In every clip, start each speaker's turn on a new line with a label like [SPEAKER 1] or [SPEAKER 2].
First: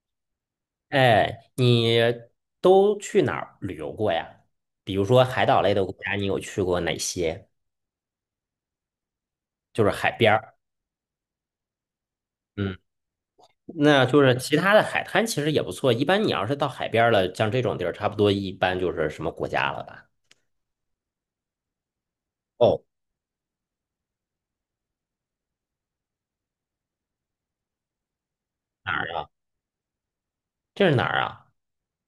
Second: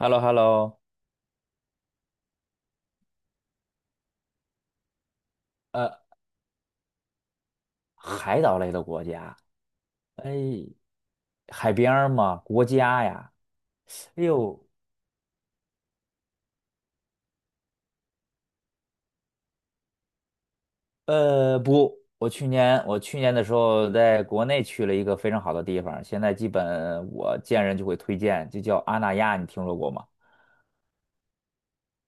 [SPEAKER 1] h e l l o h e l l o。
[SPEAKER 2] 哎，你都去哪儿旅游过呀？比如说海岛类的国
[SPEAKER 1] 呃，
[SPEAKER 2] 家，你有去过哪些？
[SPEAKER 1] 海岛类的国家，
[SPEAKER 2] 就是海边
[SPEAKER 1] 哎，
[SPEAKER 2] 儿。
[SPEAKER 1] 海边儿嘛，国
[SPEAKER 2] 嗯，
[SPEAKER 1] 家呀，
[SPEAKER 2] 那就
[SPEAKER 1] 哎
[SPEAKER 2] 是其
[SPEAKER 1] 呦，
[SPEAKER 2] 他的海滩其实也不错。一般你要是到海边儿了，像这种地儿，差不多一般就是什么国家了吧？
[SPEAKER 1] 不，我
[SPEAKER 2] 哦，
[SPEAKER 1] 去年的时候在国内去了一个非常好的地方，现在基本我见人就会推荐，就叫
[SPEAKER 2] 哪
[SPEAKER 1] 阿
[SPEAKER 2] 儿
[SPEAKER 1] 那
[SPEAKER 2] 啊？
[SPEAKER 1] 亚，你听说过吗？
[SPEAKER 2] 这是哪儿啊？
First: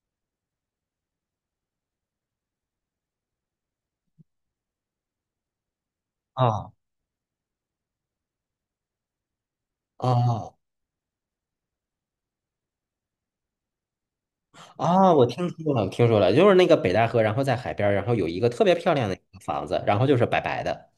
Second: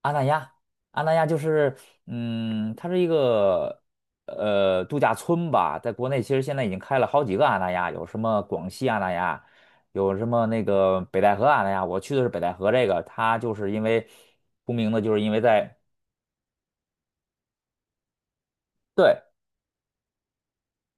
[SPEAKER 1] 阿那亚，阿那亚就是，它是一个度假村吧，在国内其实现在已
[SPEAKER 2] 哦
[SPEAKER 1] 经开了好几个阿那亚，有什么广西阿那亚，有什么
[SPEAKER 2] 哦
[SPEAKER 1] 那个北戴河阿那亚，我去的是北戴河这个，它就是因为出名的，就
[SPEAKER 2] 哦，
[SPEAKER 1] 是
[SPEAKER 2] 我
[SPEAKER 1] 因为
[SPEAKER 2] 听说
[SPEAKER 1] 在。
[SPEAKER 2] 了，听说了，就是那个北戴河，然后在海边儿，然后有一个特别漂亮的一
[SPEAKER 1] 对，
[SPEAKER 2] 个房子，然后就是白白的。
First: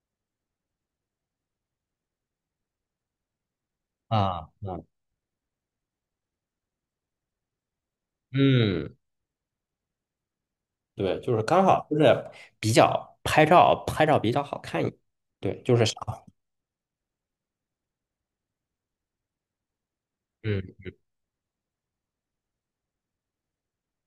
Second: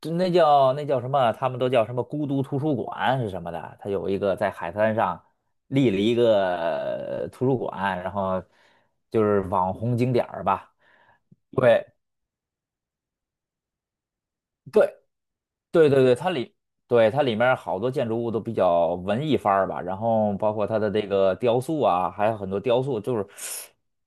[SPEAKER 1] 就那叫什么，他们都叫什么孤独图书馆是什么的，它有一个
[SPEAKER 2] 啊，
[SPEAKER 1] 在海
[SPEAKER 2] 嗯
[SPEAKER 1] 滩上立了一个图书馆，然后
[SPEAKER 2] 嗯。
[SPEAKER 1] 就是网红景点儿吧。
[SPEAKER 2] 对，就是刚
[SPEAKER 1] 对。
[SPEAKER 2] 好就是比较拍照，拍照比较好看
[SPEAKER 1] 对，
[SPEAKER 2] 一点。对，就是
[SPEAKER 1] 对对对，
[SPEAKER 2] 少。
[SPEAKER 1] 对，它里面好多建筑物都比较文艺范儿吧，然后包
[SPEAKER 2] 嗯，
[SPEAKER 1] 括它的这个雕塑啊，还有很多雕塑就是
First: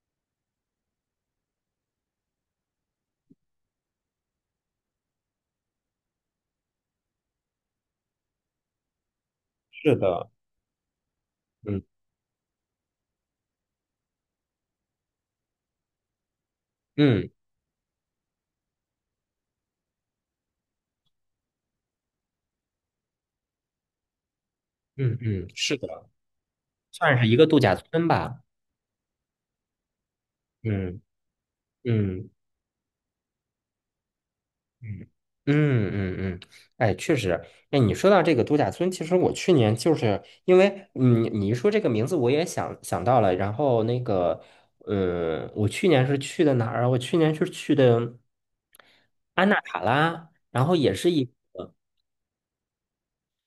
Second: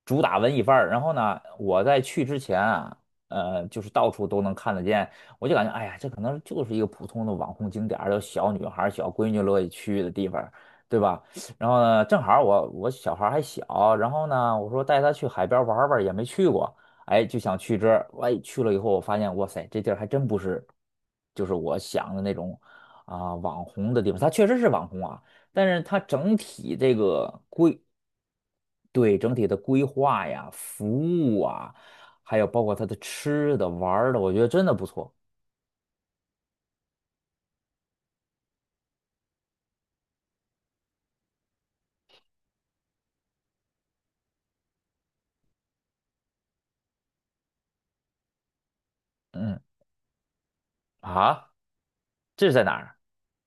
[SPEAKER 1] 主打文艺范儿。然后呢，我在去之前啊，就是到处都能看得见，我就感觉哎呀，这可能就是一个普通的网红景点儿，有小女孩儿小闺女乐意
[SPEAKER 2] 是
[SPEAKER 1] 去的地
[SPEAKER 2] 的，
[SPEAKER 1] 方，对吧？然后
[SPEAKER 2] 嗯
[SPEAKER 1] 呢，正好我小孩儿还小，然后呢，我说带她去海边玩儿玩儿也没去过。哎，
[SPEAKER 2] 嗯
[SPEAKER 1] 就想去这儿。哎，去了以后，我发现，哇塞，这地儿还真不是，就是我想的那种啊、网红的地方。它确实是网红
[SPEAKER 2] 嗯
[SPEAKER 1] 啊，
[SPEAKER 2] 嗯，
[SPEAKER 1] 但
[SPEAKER 2] 是
[SPEAKER 1] 是
[SPEAKER 2] 的，
[SPEAKER 1] 它整体这
[SPEAKER 2] 算是一
[SPEAKER 1] 个
[SPEAKER 2] 个度假
[SPEAKER 1] 规，
[SPEAKER 2] 村吧。
[SPEAKER 1] 对，整体的规划呀、服
[SPEAKER 2] 嗯
[SPEAKER 1] 务啊，
[SPEAKER 2] 嗯
[SPEAKER 1] 还有包括它的吃的、玩儿的，我觉得真的不
[SPEAKER 2] 嗯
[SPEAKER 1] 错。
[SPEAKER 2] 嗯嗯嗯，哎，确实，哎，你说到这个度假村，其实我去年就是因为你一说这个名字，我也想到了。然后那个，嗯，我去年是去的哪儿啊？我去年是去的安纳
[SPEAKER 1] 嗯，
[SPEAKER 2] 卡拉，然后也是一。
[SPEAKER 1] 啊，这是在哪儿？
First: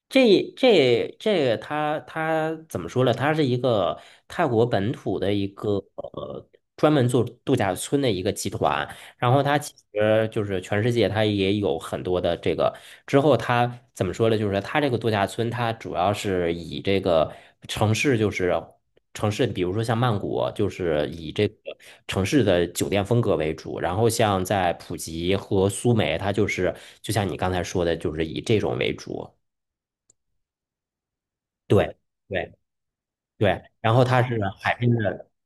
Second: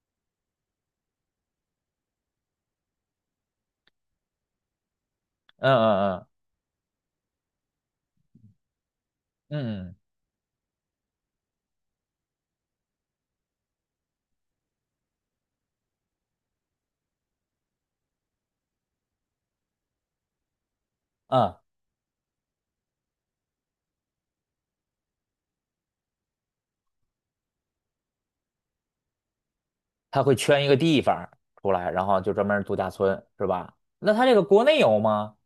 [SPEAKER 2] 这个它怎么说呢？它是一个泰国本土的一
[SPEAKER 1] 嗯
[SPEAKER 2] 个
[SPEAKER 1] 嗯
[SPEAKER 2] 专门做度假村的一个集团，然后它其
[SPEAKER 1] 嗯嗯
[SPEAKER 2] 实就是全世界它也有很多的这个。之后它怎么说呢？就是它这个度假村，它主要是以这个城市就是城市，比如说像曼谷，就是以这个
[SPEAKER 1] 嗯，
[SPEAKER 2] 城市的酒店风格为主。然后像在普吉和苏梅，它就是就像你刚才说的，就是以这种为主。
[SPEAKER 1] 他会圈一个地方出来，
[SPEAKER 2] 对
[SPEAKER 1] 然后就专
[SPEAKER 2] 对
[SPEAKER 1] 门儿度假村，是
[SPEAKER 2] 对，
[SPEAKER 1] 吧？
[SPEAKER 2] 然后
[SPEAKER 1] 那
[SPEAKER 2] 它
[SPEAKER 1] 他这
[SPEAKER 2] 是
[SPEAKER 1] 个国
[SPEAKER 2] 海
[SPEAKER 1] 内
[SPEAKER 2] 边
[SPEAKER 1] 有
[SPEAKER 2] 的。
[SPEAKER 1] 吗？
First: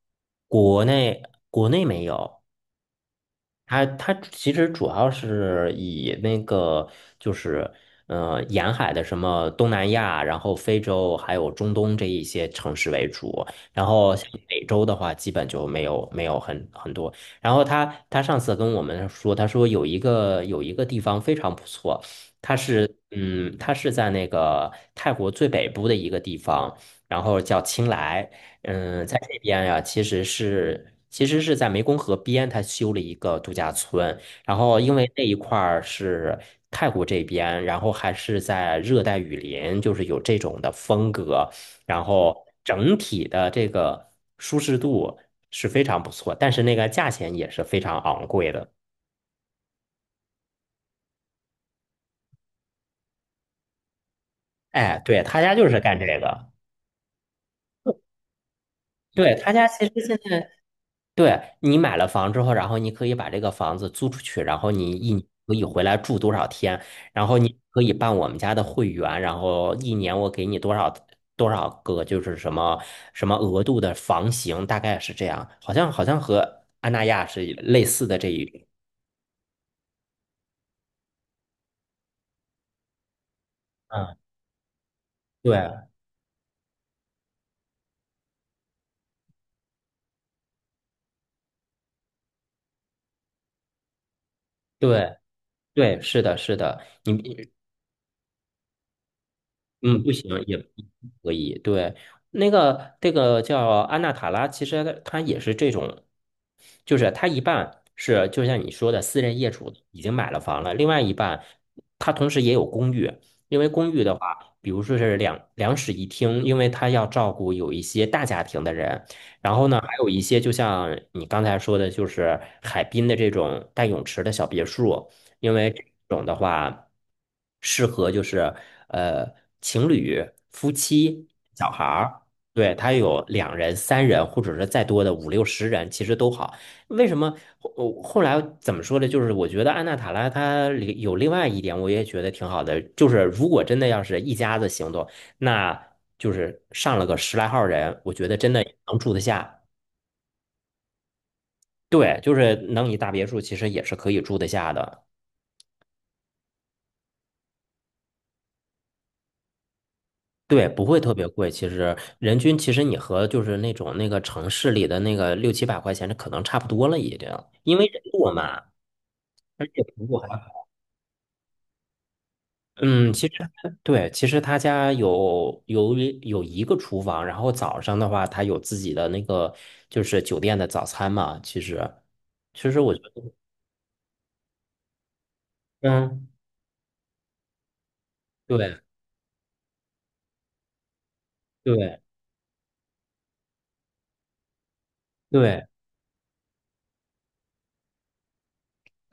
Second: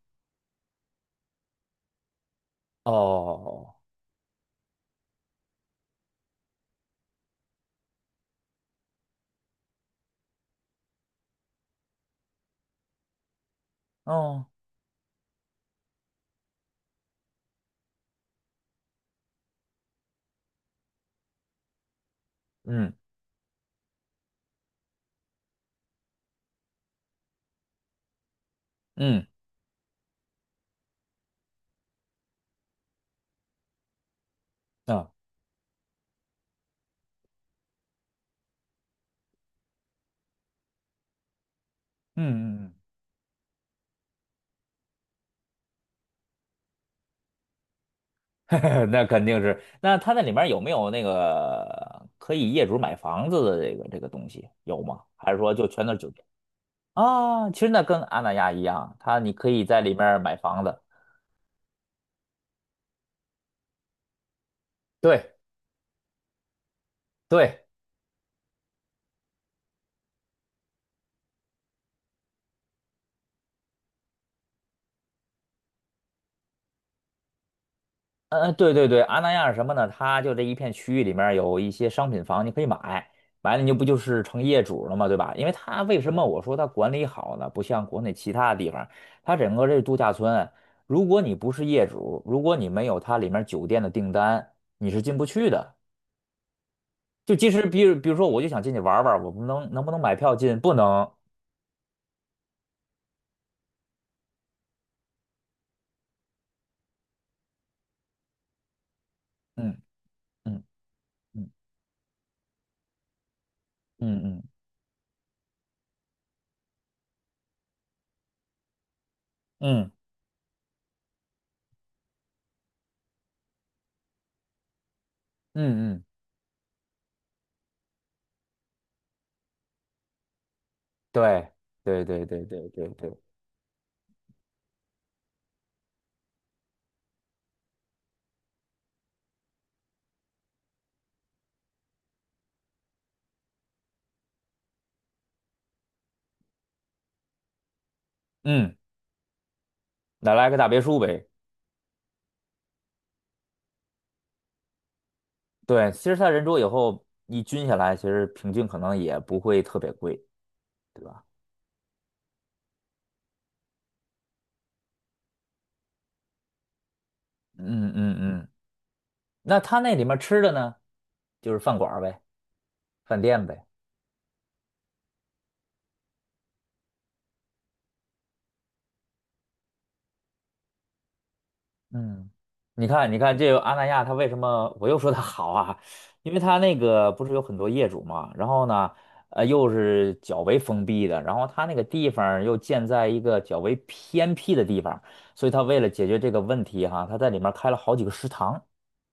[SPEAKER 2] 国内国内没有，
[SPEAKER 1] 哦哦，
[SPEAKER 2] 它它其实主要是以那个就是沿海的什么东南亚，然后非洲还有中东这一些城市为主，然
[SPEAKER 1] 哦
[SPEAKER 2] 后像
[SPEAKER 1] 哦
[SPEAKER 2] 美洲的话，基本就没有很多。然后他上次跟我们说，他说有一个地方非常不错，它
[SPEAKER 1] 嗯
[SPEAKER 2] 是在那个泰国最北部的一个地方。然后叫清莱。嗯，在
[SPEAKER 1] 嗯。
[SPEAKER 2] 这边呀，其实是在湄公河边，他修了一个度假村。然后因为
[SPEAKER 1] 啊，
[SPEAKER 2] 那一块儿是泰国这边，然后还是在热带雨林，就是有这种的风格，然后
[SPEAKER 1] 嗯嗯
[SPEAKER 2] 整体的这个舒适度是非常不错，但是那个价钱也是非常昂
[SPEAKER 1] 嗯，
[SPEAKER 2] 贵的。
[SPEAKER 1] 那肯定是。那它那里面有没有那个可以业主买房子的这个这个东西有
[SPEAKER 2] 哎，
[SPEAKER 1] 吗？
[SPEAKER 2] 对，
[SPEAKER 1] 还是
[SPEAKER 2] 他家
[SPEAKER 1] 说就
[SPEAKER 2] 就是
[SPEAKER 1] 全都
[SPEAKER 2] 干
[SPEAKER 1] 是
[SPEAKER 2] 这
[SPEAKER 1] 酒店
[SPEAKER 2] 个。
[SPEAKER 1] 啊？其实那跟阿那亚一样，它你
[SPEAKER 2] 对，
[SPEAKER 1] 可
[SPEAKER 2] 他
[SPEAKER 1] 以
[SPEAKER 2] 家
[SPEAKER 1] 在
[SPEAKER 2] 其实
[SPEAKER 1] 里
[SPEAKER 2] 现
[SPEAKER 1] 面买
[SPEAKER 2] 在
[SPEAKER 1] 房子。
[SPEAKER 2] 对，你买了房之后，然后你可以把这个房子租出去，然后你一年
[SPEAKER 1] 对
[SPEAKER 2] 可以回来住多少天，然后你
[SPEAKER 1] 对，
[SPEAKER 2] 可以办我们家的会员，然后一年我给你多少个，就是什么额度的房型，大概是这样，好像和安那亚是类似的这一
[SPEAKER 1] 嗯，
[SPEAKER 2] 种。
[SPEAKER 1] 对对对，阿那亚是什么呢？它就这一片区域里面儿有一些商品房，你可以买，买了你就不就
[SPEAKER 2] 嗯，
[SPEAKER 1] 是成业主了吗？对吧？因为它
[SPEAKER 2] 对
[SPEAKER 1] 为什么我说它管理好呢？不像国内其他地方，它整个这度假村，如果你不是业主，如果你没有它里面酒店的订单，你是
[SPEAKER 2] 对
[SPEAKER 1] 进不去的。
[SPEAKER 2] 对，是的，是的，你
[SPEAKER 1] 就即使比如说，我就想进去玩儿玩儿我不能能不能
[SPEAKER 2] 嗯，不
[SPEAKER 1] 买票
[SPEAKER 2] 行，也
[SPEAKER 1] 进？
[SPEAKER 2] 不
[SPEAKER 1] 不能。
[SPEAKER 2] 可以。对，那个这个叫安娜塔拉，其实它也是这种，就是它一半是就像你说的私人业主
[SPEAKER 1] 嗯
[SPEAKER 2] 已经买了房
[SPEAKER 1] 嗯
[SPEAKER 2] 了，另外一半
[SPEAKER 1] 嗯
[SPEAKER 2] 它同时也有公寓，因为公寓的
[SPEAKER 1] 嗯嗯
[SPEAKER 2] 话，比如说是两室一厅，因为它要照顾有一些大家庭的人，然后呢，还
[SPEAKER 1] 嗯
[SPEAKER 2] 有一些就像你刚才说的，就是海滨的这种带泳池的小别墅。因为这
[SPEAKER 1] 嗯嗯，
[SPEAKER 2] 种的话，适合就是呃情侣、夫妻、
[SPEAKER 1] 对
[SPEAKER 2] 小孩
[SPEAKER 1] 对
[SPEAKER 2] 儿，
[SPEAKER 1] 对对对
[SPEAKER 2] 对，
[SPEAKER 1] 对
[SPEAKER 2] 它
[SPEAKER 1] 对，
[SPEAKER 2] 有两人、三人，或者是再多的五六十人，其实都好。为什么后呃后来怎么说呢？就是我觉得安娜塔拉它里有另外一点，我也觉得挺好的，就是如果真的要是一家子行动，那就是上了个十来号人，我觉得真的也
[SPEAKER 1] 嗯，
[SPEAKER 2] 能住得下。
[SPEAKER 1] 那来个大别墅呗。
[SPEAKER 2] 对，就是能一大别墅，其实也是可以住得下的。
[SPEAKER 1] 对，其实它人多以后一均下来，其实平均可能也不会特别贵，
[SPEAKER 2] 对，不会
[SPEAKER 1] 对
[SPEAKER 2] 特
[SPEAKER 1] 吧？
[SPEAKER 2] 别贵。其实人均，其实你和就是那种那个城市里的那个六七百块钱，这可能差不多了已经，因为
[SPEAKER 1] 嗯
[SPEAKER 2] 人
[SPEAKER 1] 嗯
[SPEAKER 2] 多
[SPEAKER 1] 嗯。
[SPEAKER 2] 嘛，
[SPEAKER 1] 那
[SPEAKER 2] 而
[SPEAKER 1] 它
[SPEAKER 2] 且
[SPEAKER 1] 那
[SPEAKER 2] 服
[SPEAKER 1] 里
[SPEAKER 2] 务
[SPEAKER 1] 面
[SPEAKER 2] 还
[SPEAKER 1] 吃的
[SPEAKER 2] 好
[SPEAKER 1] 呢，就是饭馆儿呗，
[SPEAKER 2] 嗯，
[SPEAKER 1] 饭
[SPEAKER 2] 其实
[SPEAKER 1] 店呗。
[SPEAKER 2] 对，其实他家有一个厨房，然后早上的话，他有自己的那个就是酒店的早餐嘛。其实，
[SPEAKER 1] 嗯，
[SPEAKER 2] 其实
[SPEAKER 1] 你
[SPEAKER 2] 我觉
[SPEAKER 1] 看，你
[SPEAKER 2] 得，
[SPEAKER 1] 看这个阿那亚，它为什么我又说它好啊？
[SPEAKER 2] 嗯，
[SPEAKER 1] 因为它那个不是有很多业主嘛，然后
[SPEAKER 2] 对
[SPEAKER 1] 呢，又是较为封闭的，然后它那个
[SPEAKER 2] 对
[SPEAKER 1] 地方儿又建在一个较为偏僻的地方，所以它
[SPEAKER 2] 对，
[SPEAKER 1] 为了解决这个问题哈，它在里面开了好几个食堂。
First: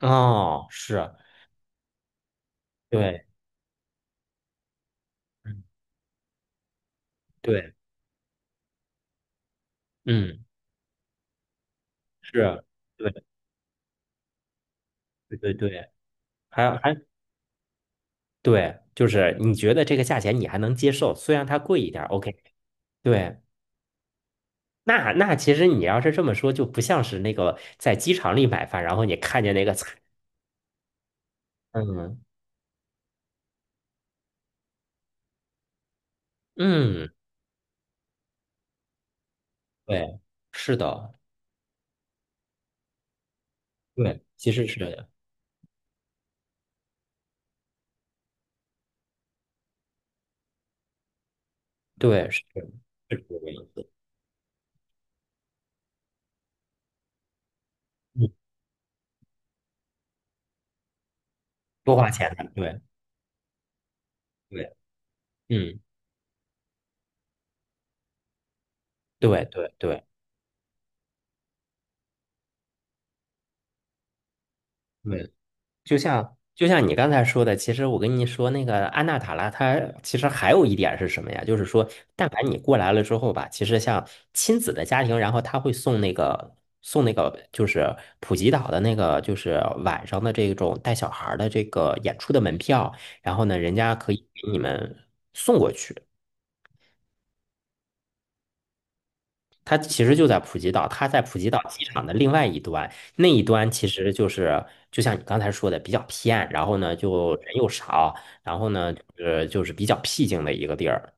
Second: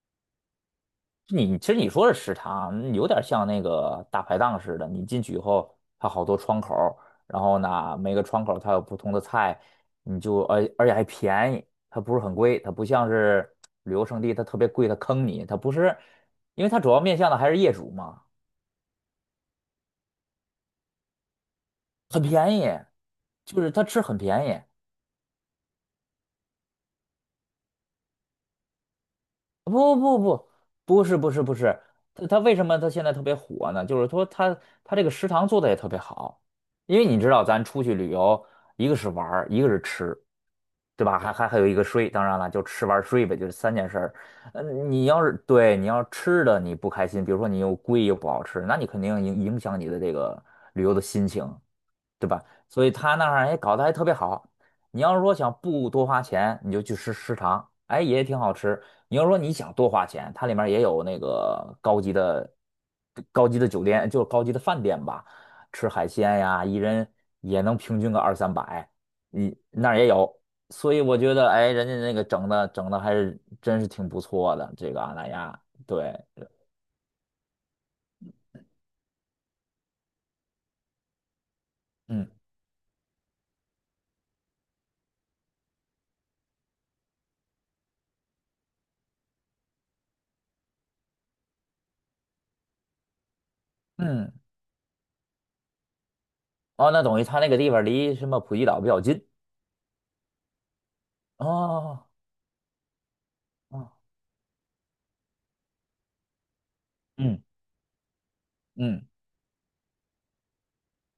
[SPEAKER 2] 哦，是，
[SPEAKER 1] 你其实你说的食堂有点
[SPEAKER 2] 对，
[SPEAKER 1] 像那个大排档似的，你进去以
[SPEAKER 2] 嗯，
[SPEAKER 1] 后，它好多窗口儿然后
[SPEAKER 2] 对，
[SPEAKER 1] 呢，每个窗口儿它有不同的菜，你就
[SPEAKER 2] 嗯，
[SPEAKER 1] 而且还便宜，它不是很
[SPEAKER 2] 是，
[SPEAKER 1] 贵，它不像
[SPEAKER 2] 对
[SPEAKER 1] 是旅游胜地，它特别贵，它坑
[SPEAKER 2] 对
[SPEAKER 1] 你，
[SPEAKER 2] 对
[SPEAKER 1] 它不
[SPEAKER 2] 对，
[SPEAKER 1] 是，因为
[SPEAKER 2] 还
[SPEAKER 1] 它主
[SPEAKER 2] 还。
[SPEAKER 1] 要面向的还是业主嘛，
[SPEAKER 2] 对，就是你觉得这个价钱你还能接受，虽然它贵一点儿
[SPEAKER 1] 很
[SPEAKER 2] ，OK。
[SPEAKER 1] 便宜，
[SPEAKER 2] 对，
[SPEAKER 1] 就是它吃很便宜，
[SPEAKER 2] 那那其实你要是这么说，就不像是那个在机场里买饭，然后你看见那个菜，
[SPEAKER 1] 不不不，不是不是不 是，
[SPEAKER 2] 嗯
[SPEAKER 1] 他为什么他现在特别火呢？就是说他这个食堂做的也特别好，因为
[SPEAKER 2] 嗯，
[SPEAKER 1] 你知道咱出去旅游，一个是玩儿，一个是吃，
[SPEAKER 2] 对，是
[SPEAKER 1] 对
[SPEAKER 2] 的，
[SPEAKER 1] 吧？还有一个睡，当然了，就吃玩儿睡呗，就是三件事儿。
[SPEAKER 2] 对，其实是这
[SPEAKER 1] 你
[SPEAKER 2] 样，
[SPEAKER 1] 要是吃的你不开心，比如说你又贵又不好吃，那你肯定影响你的这个旅游的心情。
[SPEAKER 2] 对，
[SPEAKER 1] 对
[SPEAKER 2] 是
[SPEAKER 1] 吧？
[SPEAKER 2] 是
[SPEAKER 1] 所以他
[SPEAKER 2] 这
[SPEAKER 1] 那
[SPEAKER 2] 个
[SPEAKER 1] 儿
[SPEAKER 2] 意
[SPEAKER 1] 哎搞得
[SPEAKER 2] 思，
[SPEAKER 1] 还特别好。你要是说想不多花钱，你就去吃食堂，哎也
[SPEAKER 2] 嗯，
[SPEAKER 1] 挺好吃。你要说你想多花钱，它里面也有那个
[SPEAKER 2] 多
[SPEAKER 1] 高
[SPEAKER 2] 花
[SPEAKER 1] 级
[SPEAKER 2] 钱的，
[SPEAKER 1] 的、
[SPEAKER 2] 对
[SPEAKER 1] 酒店，就是高级的
[SPEAKER 2] 对，
[SPEAKER 1] 饭店吧，
[SPEAKER 2] 嗯，
[SPEAKER 1] 吃海鲜呀，一人也能平均个二三百，
[SPEAKER 2] 对
[SPEAKER 1] 你
[SPEAKER 2] 对
[SPEAKER 1] 那儿
[SPEAKER 2] 对。
[SPEAKER 1] 也有。所以我觉得，哎，人家那个整的还是真是挺不错的，这个阿那
[SPEAKER 2] 对
[SPEAKER 1] 亚，
[SPEAKER 2] 就
[SPEAKER 1] 对，
[SPEAKER 2] 像就像你刚才说的，其实我跟你说那个安娜塔拉，它其实还有一点是什么呀？就是说，
[SPEAKER 1] 嗯
[SPEAKER 2] 但凡你过来了之后吧，其实像亲子的家庭，然后他会送那个就是普吉岛的那个就是晚上的这种带小孩儿的这个演出的门票，然后呢，人家可以
[SPEAKER 1] 嗯，
[SPEAKER 2] 给你们送过去。
[SPEAKER 1] 哦，那等于他那个地方离什么普吉岛比较近
[SPEAKER 2] 它其实就在普吉岛，它在普吉岛机场
[SPEAKER 1] 哦。
[SPEAKER 2] 的另外一端，那一端其
[SPEAKER 1] 哦
[SPEAKER 2] 实就是就像你刚才说的比较偏，然后呢就
[SPEAKER 1] 嗯。
[SPEAKER 2] 人又少，然后呢
[SPEAKER 1] 嗯
[SPEAKER 2] 就是比较僻静的一个地儿。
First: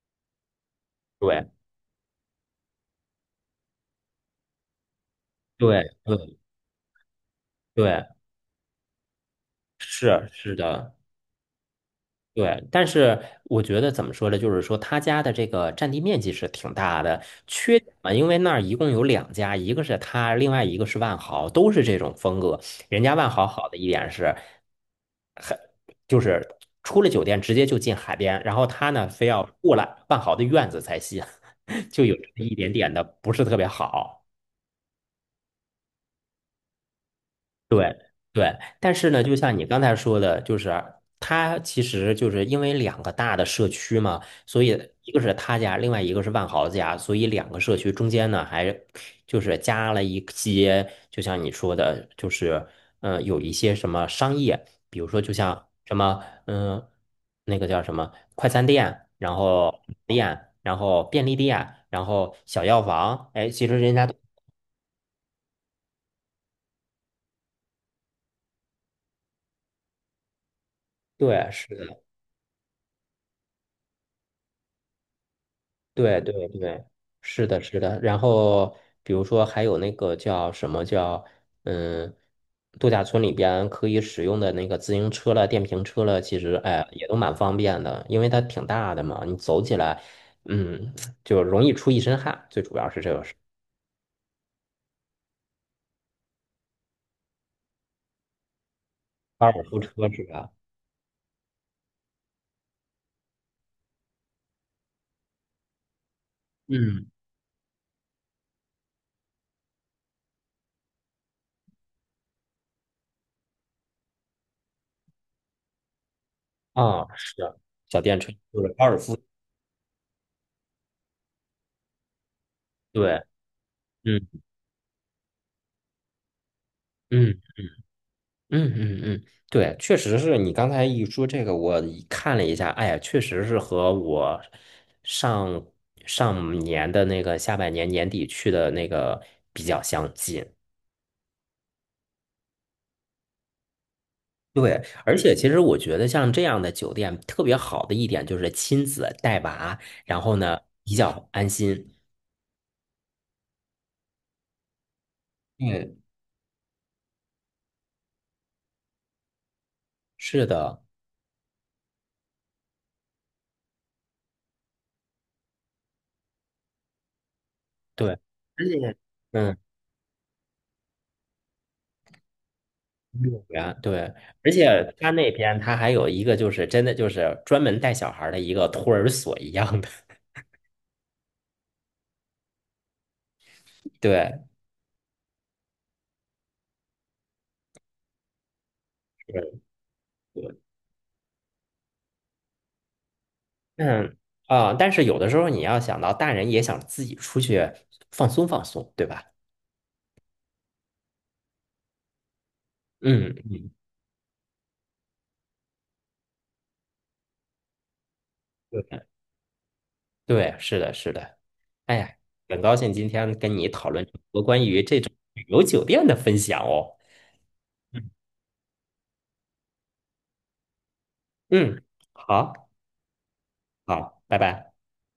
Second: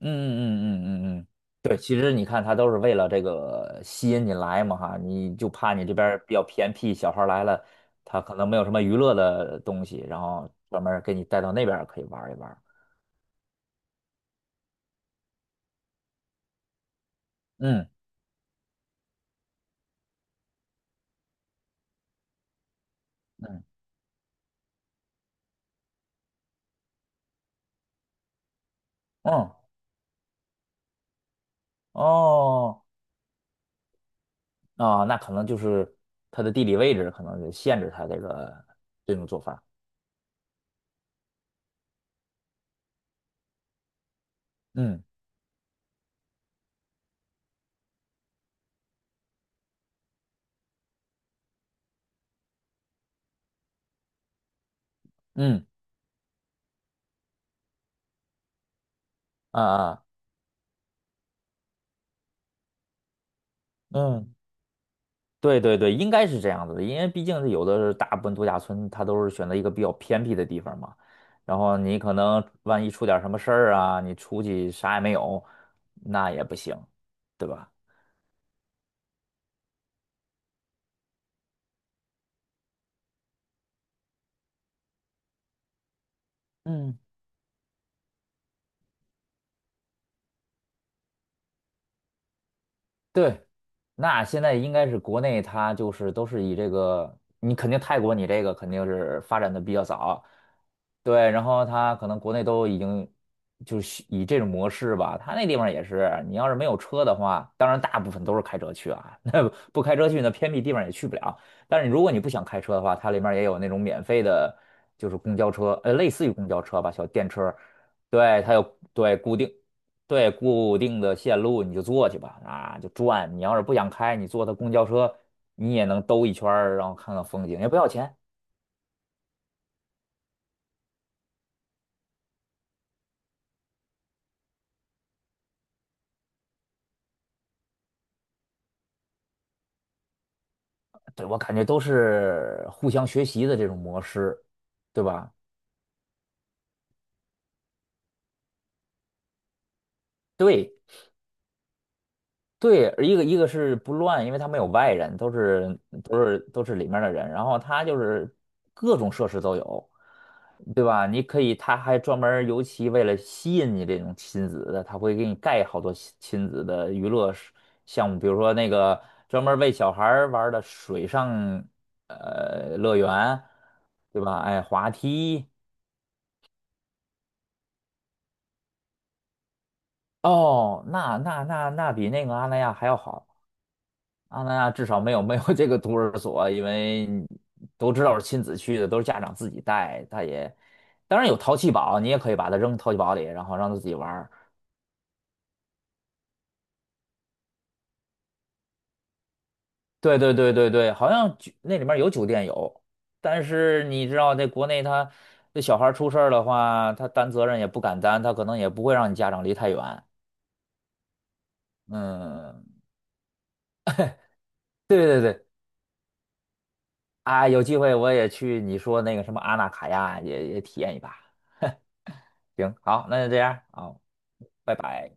[SPEAKER 1] 嗯嗯嗯嗯嗯嗯，
[SPEAKER 2] 对
[SPEAKER 1] 对，其实你看，他都是为了这个吸引你来嘛哈，你就怕
[SPEAKER 2] 对
[SPEAKER 1] 你这边儿比
[SPEAKER 2] 对
[SPEAKER 1] 较偏僻，小孩儿来了，
[SPEAKER 2] 对，
[SPEAKER 1] 他可能没有什么娱乐的东西，然
[SPEAKER 2] 是
[SPEAKER 1] 后
[SPEAKER 2] 是
[SPEAKER 1] 专
[SPEAKER 2] 的。
[SPEAKER 1] 门儿给你带到那边儿可以玩儿一玩儿
[SPEAKER 2] 对，但是我觉得怎么说呢？就是说他家的这个占地面积是挺大的，缺
[SPEAKER 1] 嗯
[SPEAKER 2] 点嘛，因为那儿一共有两家，一个是他，另外一个是万豪，都是这种风格。人家万豪
[SPEAKER 1] 嗯
[SPEAKER 2] 好的一点是，很就是出了酒店直接就进海边，然后他呢非
[SPEAKER 1] 嗯
[SPEAKER 2] 要
[SPEAKER 1] 哦
[SPEAKER 2] 过来万豪的院子才行，就有这么一点
[SPEAKER 1] 哦，
[SPEAKER 2] 点的不是特别好。
[SPEAKER 1] 啊那可能就是他的地理位置可能就限制
[SPEAKER 2] 对
[SPEAKER 1] 他这
[SPEAKER 2] 对，
[SPEAKER 1] 个
[SPEAKER 2] 但是
[SPEAKER 1] 这
[SPEAKER 2] 呢，
[SPEAKER 1] 种
[SPEAKER 2] 就
[SPEAKER 1] 做
[SPEAKER 2] 像
[SPEAKER 1] 法。
[SPEAKER 2] 你刚才说的，就是它其实就是因为两个大的社区嘛，所以
[SPEAKER 1] 嗯
[SPEAKER 2] 一个是他家，另外一个是万豪家，所以两个社区中间呢，还就是加了一些，就像你说的，就是有一些什么商业，比如说就
[SPEAKER 1] 嗯
[SPEAKER 2] 像什么那个叫什么快餐店，然
[SPEAKER 1] 啊
[SPEAKER 2] 后
[SPEAKER 1] 啊
[SPEAKER 2] 店，然后便利店，然后小药房，哎，其实人家都
[SPEAKER 1] 嗯。对对对，应该是这样子的，因为毕竟是有的是大部分度假村，它都是选择一个比较偏僻的地方嘛。
[SPEAKER 2] 对
[SPEAKER 1] 然
[SPEAKER 2] 是。
[SPEAKER 1] 后你
[SPEAKER 2] 的。
[SPEAKER 1] 可能万一出点儿什么事儿啊，你出去啥也没有，
[SPEAKER 2] 对
[SPEAKER 1] 那也
[SPEAKER 2] 对
[SPEAKER 1] 不行，
[SPEAKER 2] 对，是
[SPEAKER 1] 对
[SPEAKER 2] 的，
[SPEAKER 1] 吧？
[SPEAKER 2] 是的。然后比如说还有那个叫什么叫嗯，度假村里边可以使用的那个自行车了、电瓶车了，其实哎
[SPEAKER 1] 嗯。
[SPEAKER 2] 也都蛮方便的，因为它挺大的嘛，你走起来，嗯，就容易出一身汗，最主要是这个是
[SPEAKER 1] 对，那现在应该是国内它就是都是以这个，你肯定泰国你这个肯定是发
[SPEAKER 2] 高
[SPEAKER 1] 展的
[SPEAKER 2] 尔
[SPEAKER 1] 比
[SPEAKER 2] 夫
[SPEAKER 1] 较
[SPEAKER 2] 车是
[SPEAKER 1] 早，
[SPEAKER 2] 吧？
[SPEAKER 1] 对，然后它可能国内都已经就是以这种模式吧，它那地方也是，你要是没有车
[SPEAKER 2] 嗯，
[SPEAKER 1] 的话，当然大部分都是开车去啊，那不开车去那偏僻地方也去不了。但是如果你不想开车的话，它里面也有那种免费的，就是公交车，类似于公交车吧，
[SPEAKER 2] 啊，
[SPEAKER 1] 小电
[SPEAKER 2] 是
[SPEAKER 1] 车，
[SPEAKER 2] 小电车
[SPEAKER 1] 对，它
[SPEAKER 2] 就是
[SPEAKER 1] 有
[SPEAKER 2] 高尔夫，
[SPEAKER 1] 对固定。对，固定的线路你就坐去吧，啊，就
[SPEAKER 2] 对，
[SPEAKER 1] 转。你要是不想开，
[SPEAKER 2] 嗯
[SPEAKER 1] 你坐他公交车，你也能兜一圈儿然后看看
[SPEAKER 2] 嗯。
[SPEAKER 1] 风景，也不要钱。
[SPEAKER 2] 嗯嗯嗯，对，确实是你刚才一说这个，我一看了一下，哎呀，确实是和我上上年的那个下半年年底去的那个比较相近。
[SPEAKER 1] 对，我感觉都是互相学习的这种模式，
[SPEAKER 2] 对，
[SPEAKER 1] 对
[SPEAKER 2] 而
[SPEAKER 1] 吧？
[SPEAKER 2] 且其实我觉得像这样的酒店特别好的一点就是亲子带娃，然后呢
[SPEAKER 1] 对，
[SPEAKER 2] 比较安心。
[SPEAKER 1] 对，一个是不乱，因为他没有外人，都是
[SPEAKER 2] 嗯，
[SPEAKER 1] 都是都是里面的人。然后他就是各种设施都有，
[SPEAKER 2] 是的，
[SPEAKER 1] 对吧？你可以，他还专门儿尤其为了吸引你这种亲子的，他会给你盖好多亲子的娱乐是
[SPEAKER 2] 对，
[SPEAKER 1] 项目，比如说
[SPEAKER 2] 而
[SPEAKER 1] 那
[SPEAKER 2] 且
[SPEAKER 1] 个专门
[SPEAKER 2] 嗯，
[SPEAKER 1] 儿为小孩儿玩儿的水上乐
[SPEAKER 2] 幼
[SPEAKER 1] 园，
[SPEAKER 2] 儿园对，
[SPEAKER 1] 对吧？
[SPEAKER 2] 而
[SPEAKER 1] 哎，滑
[SPEAKER 2] 且他那
[SPEAKER 1] 梯
[SPEAKER 2] 边他还有一个就是真的就是专门带小孩儿的一个托儿所一样的。
[SPEAKER 1] 哦，那比那个阿那亚还要好。
[SPEAKER 2] 对，
[SPEAKER 1] 阿那亚至少没有这个托儿所，因为都知道是亲子去的，都是家
[SPEAKER 2] 是
[SPEAKER 1] 长自己带。他也
[SPEAKER 2] 对，
[SPEAKER 1] 当然有淘气堡，你也可以把它扔淘气堡里，然后让他自己玩
[SPEAKER 2] 嗯
[SPEAKER 1] 儿。
[SPEAKER 2] 啊，但是有的时候你要想到大人也想自己出去放松放松，对吧？
[SPEAKER 1] 对对对对对，好像那里面有酒店有，
[SPEAKER 2] 嗯
[SPEAKER 1] 但
[SPEAKER 2] 嗯，
[SPEAKER 1] 是你知道，在国内他那小孩儿出事儿的话，他担责任也不敢担，他可能也不
[SPEAKER 2] 对
[SPEAKER 1] 会让你家长离太远。
[SPEAKER 2] 对，是的，是的。哎呀，很
[SPEAKER 1] 嗯，
[SPEAKER 2] 高兴今天跟你讨论这么多关于这
[SPEAKER 1] 对
[SPEAKER 2] 种
[SPEAKER 1] 对
[SPEAKER 2] 旅
[SPEAKER 1] 对，
[SPEAKER 2] 游酒店的分享哦。
[SPEAKER 1] 啊，有机会
[SPEAKER 2] 嗯
[SPEAKER 1] 我也去你说那个什么阿纳卡亚也体验一把。
[SPEAKER 2] 嗯，好，
[SPEAKER 1] 行，好，那就这样啊，好
[SPEAKER 2] 好，拜拜。
[SPEAKER 1] 拜拜。